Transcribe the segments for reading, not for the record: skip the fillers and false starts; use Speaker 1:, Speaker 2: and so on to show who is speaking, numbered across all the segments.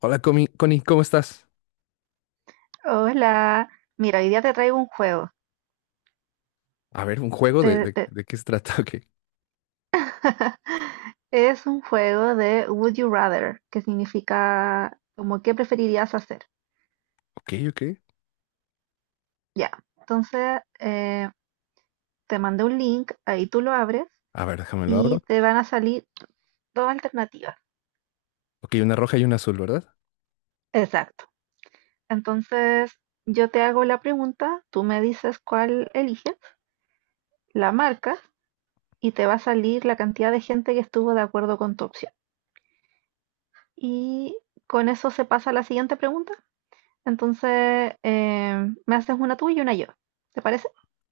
Speaker 1: Hola, Connie, ¿cómo estás?
Speaker 2: Hola, mira, hoy día te traigo un juego.
Speaker 1: A ver, un juego de,
Speaker 2: Te- te-
Speaker 1: de qué se trata.
Speaker 2: es un juego de Would You Rather, que significa como qué preferirías hacer.
Speaker 1: Ok, ok, ok.
Speaker 2: Ya, entonces te mandé un link, ahí tú lo abres
Speaker 1: A ver, déjame lo
Speaker 2: y
Speaker 1: abro.
Speaker 2: te van a salir dos alternativas.
Speaker 1: Ok, una roja y una azul, ¿verdad?
Speaker 2: Exacto. Entonces, yo te hago la pregunta, tú me dices cuál eliges, la marcas y te va a salir la cantidad de gente que estuvo de acuerdo con tu opción. Y con eso se pasa a la siguiente pregunta. Entonces, me haces una tú y una yo. ¿Te parece?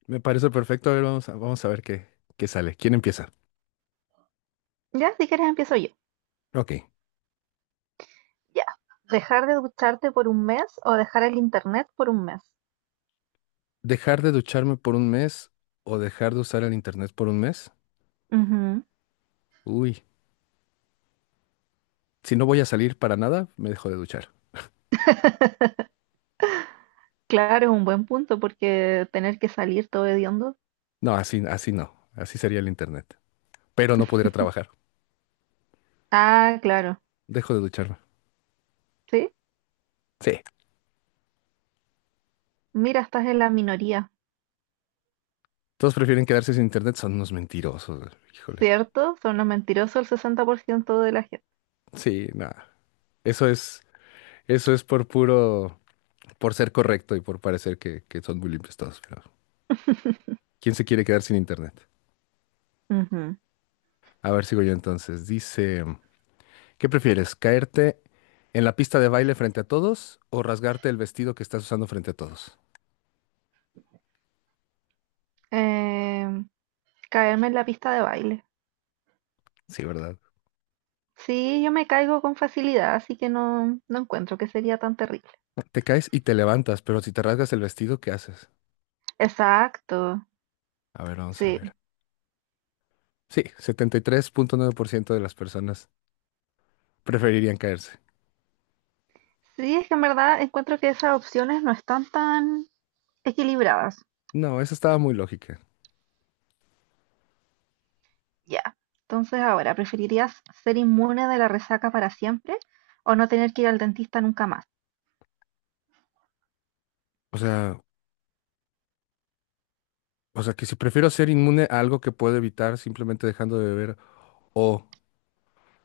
Speaker 1: Me parece perfecto. A ver, vamos a ver qué sale. ¿Quién empieza?
Speaker 2: Ya, si quieres empiezo yo.
Speaker 1: Ok.
Speaker 2: Ya. Dejar de ducharte por un mes o dejar el internet por un mes.
Speaker 1: ¿Dejar de ducharme por un mes o dejar de usar el internet por un mes?
Speaker 2: Ujú.
Speaker 1: Uy, si no voy a salir para nada, me dejo de duchar.
Speaker 2: Claro, es un buen punto porque tener que salir todo hediondo.
Speaker 1: No, así, así no. Así sería el internet. Pero no podría trabajar.
Speaker 2: Ah, claro.
Speaker 1: Dejo de ducharme.
Speaker 2: Sí.
Speaker 1: Sí.
Speaker 2: Mira, estás en la minoría.
Speaker 1: Todos prefieren quedarse sin internet, son unos mentirosos. Híjole.
Speaker 2: ¿Cierto? Son los mentirosos el 60% de la gente.
Speaker 1: Sí, nada. Eso es. Eso es por puro, por ser correcto y por parecer que son muy limpios todos, pero ¿quién se quiere quedar sin internet?
Speaker 2: Ujú.
Speaker 1: A ver, sigo yo entonces. Dice, ¿qué prefieres? ¿Caerte en la pista de baile frente a todos o rasgarte el vestido que estás usando frente a todos?
Speaker 2: Em, caerme en la pista de baile.
Speaker 1: Sí, ¿verdad?
Speaker 2: Sí, yo me caigo con facilidad, así que no, no encuentro que sería tan terrible.
Speaker 1: Te caes y te levantas, pero si te rasgas el vestido, ¿qué haces?
Speaker 2: Exacto.
Speaker 1: A ver, vamos a
Speaker 2: Sí,
Speaker 1: ver. Sí, 73.9% de las personas preferirían caerse.
Speaker 2: sí, es que en verdad encuentro que esas opciones no están tan equilibradas.
Speaker 1: No, esa estaba muy lógica.
Speaker 2: Ya. Entonces, ahora, ¿preferirías ser inmune de la resaca para siempre o no tener que ir al dentista nunca más?
Speaker 1: O sea, o sea que si prefiero ser inmune a algo que puedo evitar simplemente dejando de beber, o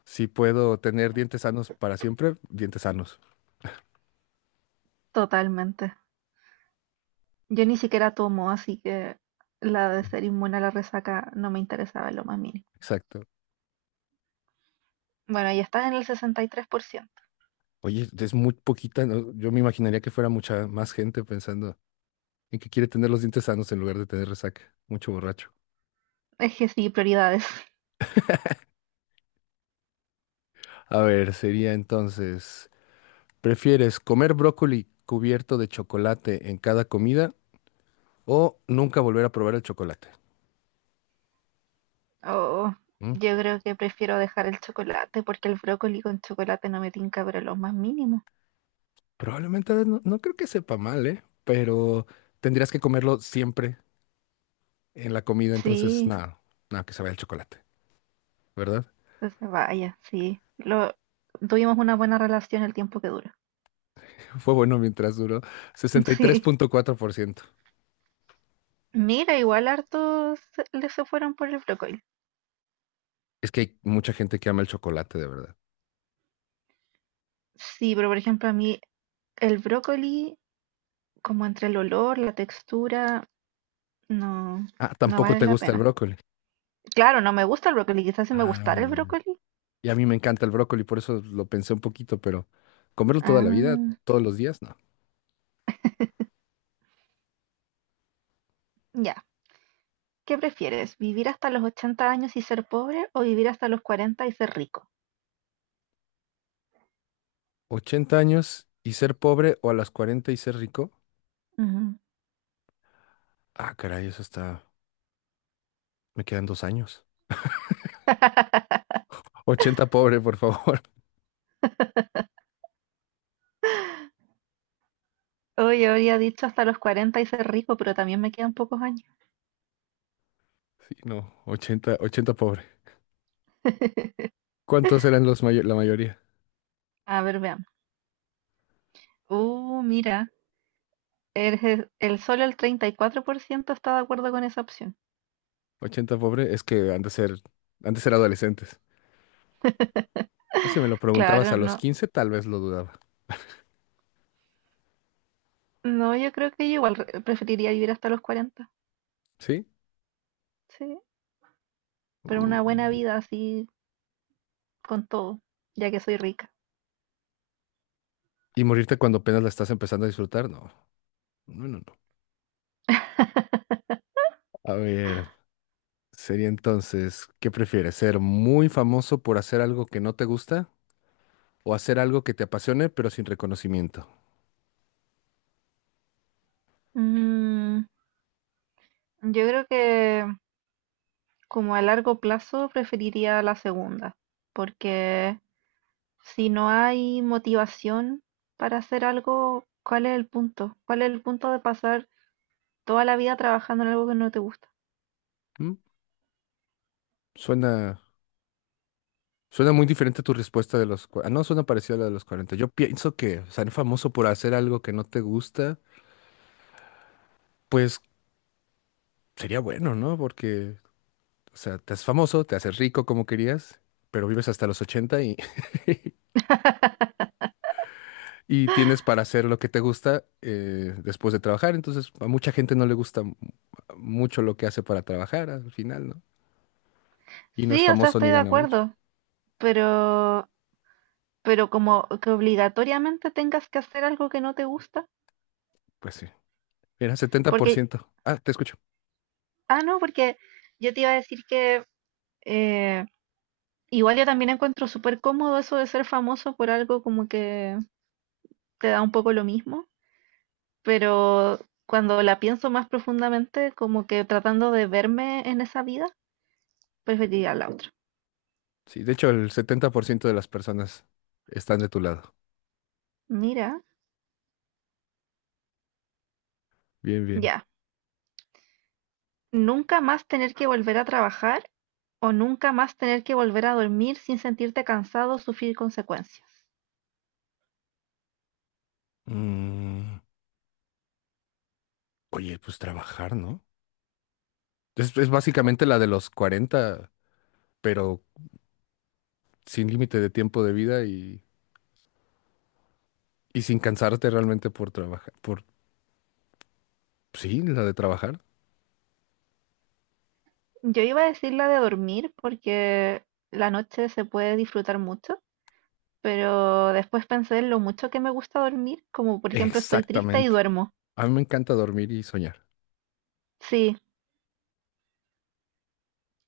Speaker 1: si puedo tener dientes sanos para siempre, dientes sanos.
Speaker 2: Totalmente. Yo ni siquiera tomo, así que la de ser inmune a la resaca no me interesaba en lo más mínimo.
Speaker 1: Exacto.
Speaker 2: Bueno, ya está en el 63%.
Speaker 1: Oye, es muy poquita, ¿no? Yo me imaginaría que fuera mucha más gente pensando en que quiere tener los dientes sanos en lugar de tener resaca. Mucho borracho.
Speaker 2: Es que sí, prioridades.
Speaker 1: A ver, sería entonces, ¿prefieres comer brócoli cubierto de chocolate en cada comida o nunca volver a probar el chocolate?
Speaker 2: Oh,
Speaker 1: ¿Mm?
Speaker 2: yo creo que prefiero dejar el chocolate porque el brócoli con chocolate no me tinca, pero lo más mínimo.
Speaker 1: Probablemente no, no creo que sepa mal, ¿eh? Pero tendrías que comerlo siempre en la comida, entonces
Speaker 2: Sí.
Speaker 1: nada, nada, que se vaya el chocolate, ¿verdad?
Speaker 2: Que se vaya, sí. Lo, tuvimos una buena relación el tiempo que dura.
Speaker 1: Fue bueno mientras duró.
Speaker 2: Sí.
Speaker 1: 63.4%.
Speaker 2: Mira, igual hartos le se fueron por el brócoli.
Speaker 1: Es que hay mucha gente que ama el chocolate, de verdad.
Speaker 2: Sí, pero por ejemplo a mí el brócoli, como entre el olor, la textura, no,
Speaker 1: Ah,
Speaker 2: no
Speaker 1: tampoco
Speaker 2: vale
Speaker 1: te
Speaker 2: la
Speaker 1: gusta el
Speaker 2: pena.
Speaker 1: brócoli.
Speaker 2: Claro, no me gusta el brócoli, quizás si me
Speaker 1: Ah,
Speaker 2: gustara el
Speaker 1: ya.
Speaker 2: brócoli.
Speaker 1: Y a mí me encanta el brócoli, por eso lo pensé un poquito, pero comerlo toda la vida,
Speaker 2: Ah,
Speaker 1: todos los días, no.
Speaker 2: ya. ¿Qué prefieres? ¿Vivir hasta los 80 años y ser pobre o vivir hasta los 40 y ser rico?
Speaker 1: 80 años y ser pobre o a las 40 y ser rico.
Speaker 2: Ujú.
Speaker 1: Ah, caray, eso está. Me quedan 2 años. 80 pobre, por favor.
Speaker 2: Hoy habría dicho hasta los 40 y ser rico, pero también me quedan pocos años.
Speaker 1: Sí, no, 80, 80 pobre. ¿Cuántos eran los la mayoría?
Speaker 2: A ver, veamos. Mira, solo el 34% está de acuerdo con esa opción.
Speaker 1: 80 pobre es que han de ser, adolescentes. Ah, si me lo preguntabas a
Speaker 2: Claro,
Speaker 1: los
Speaker 2: no.
Speaker 1: 15, tal vez lo dudaba,
Speaker 2: No, yo creo que yo igual preferiría vivir hasta los 40.
Speaker 1: ¿sí?
Speaker 2: Sí, pero una buena
Speaker 1: Mm,
Speaker 2: vida así con todo, ya que soy rica.
Speaker 1: Y morirte cuando apenas la estás empezando a disfrutar, no. No, no, no. A ver, sería entonces, ¿qué prefieres? ¿Ser muy famoso por hacer algo que no te gusta o hacer algo que te apasione pero sin reconocimiento?
Speaker 2: Mm, yo creo que como a largo plazo preferiría la segunda, porque si no hay motivación para hacer algo, ¿cuál es el punto? ¿Cuál es el punto de pasar toda la vida trabajando en algo que no te gusta?
Speaker 1: ¿Mm? Suena, suena muy diferente tu respuesta de Ah, no, suena parecida a la de los 40. Yo pienso que ser famoso por hacer algo que no te gusta, pues sería bueno, ¿no? Porque, o sea, te haces famoso, te haces rico como querías, pero vives hasta los 80, y tienes para hacer lo que te gusta, después de trabajar. Entonces, a mucha gente no le gusta mucho lo que hace para trabajar al final, ¿no? Y no es
Speaker 2: Sí, o sea,
Speaker 1: famoso ni
Speaker 2: estoy de
Speaker 1: gana mucho.
Speaker 2: acuerdo, pero, pero como que obligatoriamente tengas que hacer algo que no te gusta,
Speaker 1: Pues sí. Era setenta por
Speaker 2: porque,
Speaker 1: ciento Ah, te escucho.
Speaker 2: ah, no, porque yo te iba a decir que eh, igual yo también encuentro súper cómodo eso de ser famoso por algo como que te da un poco lo mismo, pero cuando la pienso más profundamente, como que tratando de verme en esa vida, preferiría la otra.
Speaker 1: Sí, de hecho, el 70% de las personas están de tu lado.
Speaker 2: Mira,
Speaker 1: Bien, bien.
Speaker 2: ya. ¿Nunca más tener que volver a trabajar? ¿O nunca más tener que volver a dormir sin sentirte cansado o sufrir consecuencias?
Speaker 1: Mm, Oye, pues trabajar, ¿no? Es básicamente la de los 40, pero sin límite de tiempo de vida y sin cansarte realmente por trabajar. Sí, la de trabajar.
Speaker 2: Yo iba a decir la de dormir porque la noche se puede disfrutar mucho, pero después pensé en lo mucho que me gusta dormir, como por ejemplo estoy triste y
Speaker 1: Exactamente.
Speaker 2: duermo.
Speaker 1: A mí me encanta dormir y soñar,
Speaker 2: Sí,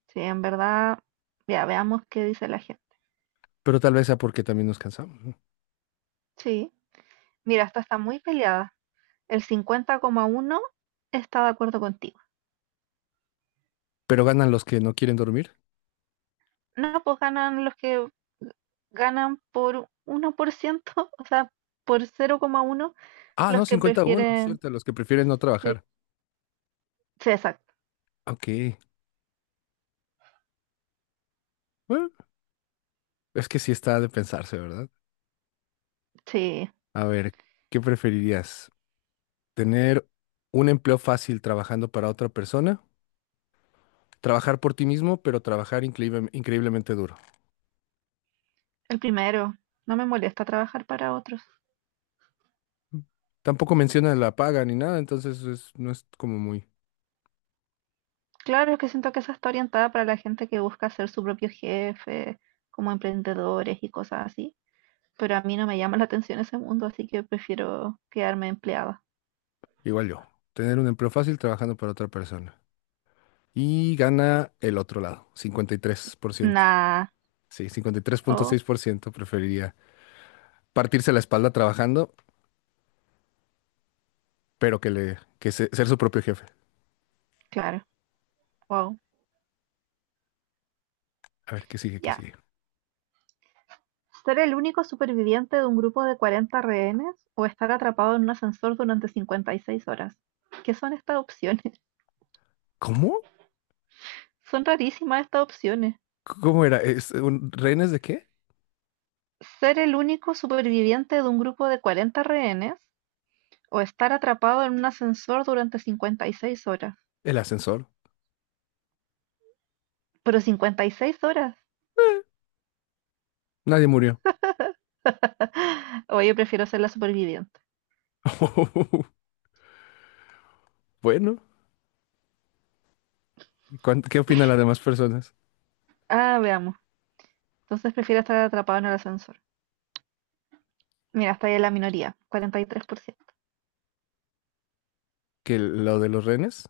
Speaker 2: sí, en verdad, ya veamos qué dice la gente.
Speaker 1: pero tal vez sea porque también nos cansamos, ¿no?
Speaker 2: Sí, mira, esta está muy peleada. El 50,1 está de acuerdo contigo.
Speaker 1: Pero ganan los que no quieren dormir.
Speaker 2: No, pues ganan los que ganan por 1%, o sea, por 0,1
Speaker 1: Ah,
Speaker 2: los
Speaker 1: no,
Speaker 2: que
Speaker 1: cincuenta a uno,
Speaker 2: prefieren.
Speaker 1: cierto, los que prefieren no
Speaker 2: Sí,
Speaker 1: trabajar.
Speaker 2: sí, exacto.
Speaker 1: Ok. Bueno, es que sí está de pensarse, ¿verdad?
Speaker 2: Sí,
Speaker 1: A ver, ¿qué preferirías? ¿Tener un empleo fácil trabajando para otra persona? ¿Trabajar por ti mismo, pero trabajar increíblemente duro?
Speaker 2: el primero. No me molesta trabajar para otros.
Speaker 1: Mm. Tampoco menciona la paga ni nada, entonces no es como muy...
Speaker 2: Claro, es que siento que esa está orientada para la gente que busca ser su propio jefe, como emprendedores y cosas así. Pero a mí no me llama la atención ese mundo, así que prefiero quedarme empleada.
Speaker 1: Igual yo. Tener un empleo fácil trabajando para otra persona. Y gana el otro lado, 53%.
Speaker 2: Nah.
Speaker 1: Sí, cincuenta y tres punto
Speaker 2: Oh,
Speaker 1: seis por ciento preferiría partirse la espalda trabajando, pero que le que se- ser su propio jefe.
Speaker 2: claro. Wow.
Speaker 1: A ver, ¿qué sigue? ¿Qué
Speaker 2: Ya.
Speaker 1: sigue?
Speaker 2: ¿Ser el único superviviente de un grupo de 40 rehenes o estar atrapado en un ascensor durante 56 horas? ¿Qué son estas opciones?
Speaker 1: ¿Cómo?
Speaker 2: Son rarísimas estas opciones.
Speaker 1: ¿Cómo era? ¿Es rehenes de qué?
Speaker 2: ¿Ser el único superviviente de un grupo de 40 rehenes o estar atrapado en un ascensor durante 56 horas?
Speaker 1: El ascensor.
Speaker 2: Pero 56 horas.
Speaker 1: Eh, Nadie murió.
Speaker 2: Oye, prefiero ser la superviviente.
Speaker 1: Bueno, ¿qué opinan las demás personas?
Speaker 2: Ah, veamos. Entonces prefiero estar atrapado en el ascensor. Mira, está ahí en la minoría, 43%.
Speaker 1: Que lo de los rehenes,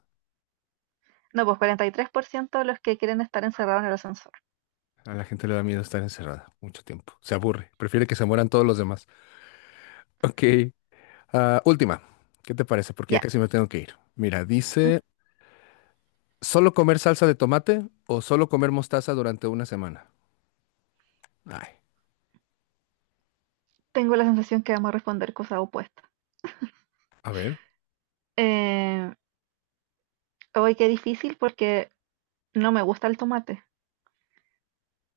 Speaker 2: No, pues 43% de los que quieren estar encerrados en el ascensor.
Speaker 1: a la gente le da miedo estar encerrada mucho tiempo. Se aburre, prefiere que se mueran todos los demás. Ok, última. ¿Qué te parece? Porque ya
Speaker 2: Ya,
Speaker 1: casi me tengo que ir. Mira,
Speaker 2: ujú.
Speaker 1: dice: ¿solo comer salsa de tomate o solo comer mostaza durante una semana? Ay,
Speaker 2: Tengo la sensación que vamos a responder cosas opuestas.
Speaker 1: a ver,
Speaker 2: Eh, hoy qué difícil porque no me gusta el tomate,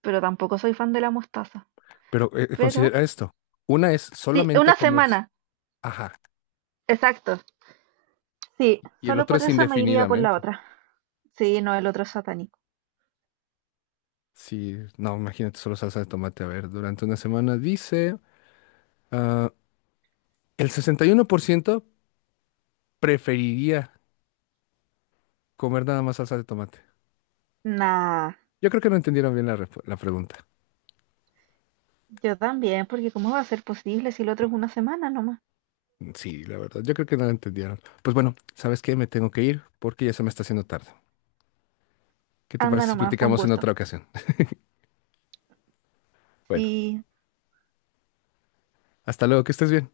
Speaker 2: pero tampoco soy fan de la mostaza.
Speaker 1: pero
Speaker 2: Pero,
Speaker 1: considera esto. Una es
Speaker 2: sí,
Speaker 1: solamente
Speaker 2: una
Speaker 1: comer,
Speaker 2: semana,
Speaker 1: ajá,
Speaker 2: exacto. Sí,
Speaker 1: y el
Speaker 2: solo
Speaker 1: otro
Speaker 2: por
Speaker 1: es
Speaker 2: eso me iría por la
Speaker 1: indefinidamente.
Speaker 2: otra. Sí, no, el otro es satánico.
Speaker 1: Sí, no, imagínate solo salsa de tomate, a ver, durante una semana dice, ah, el 61% preferiría comer nada más salsa de tomate.
Speaker 2: Nah,
Speaker 1: Yo creo que no entendieron bien la pregunta.
Speaker 2: yo también, porque ¿cómo va a ser posible si el otro es una semana nomás?
Speaker 1: Sí, la verdad, yo creo que no la entendieron. Pues bueno, ¿sabes qué? Me tengo que ir porque ya se me está haciendo tarde. ¿Qué te
Speaker 2: Anda
Speaker 1: parece si
Speaker 2: nomás, fue un
Speaker 1: platicamos en
Speaker 2: gusto.
Speaker 1: otra ocasión? Bueno.
Speaker 2: Sí,
Speaker 1: Hasta luego, que estés bien.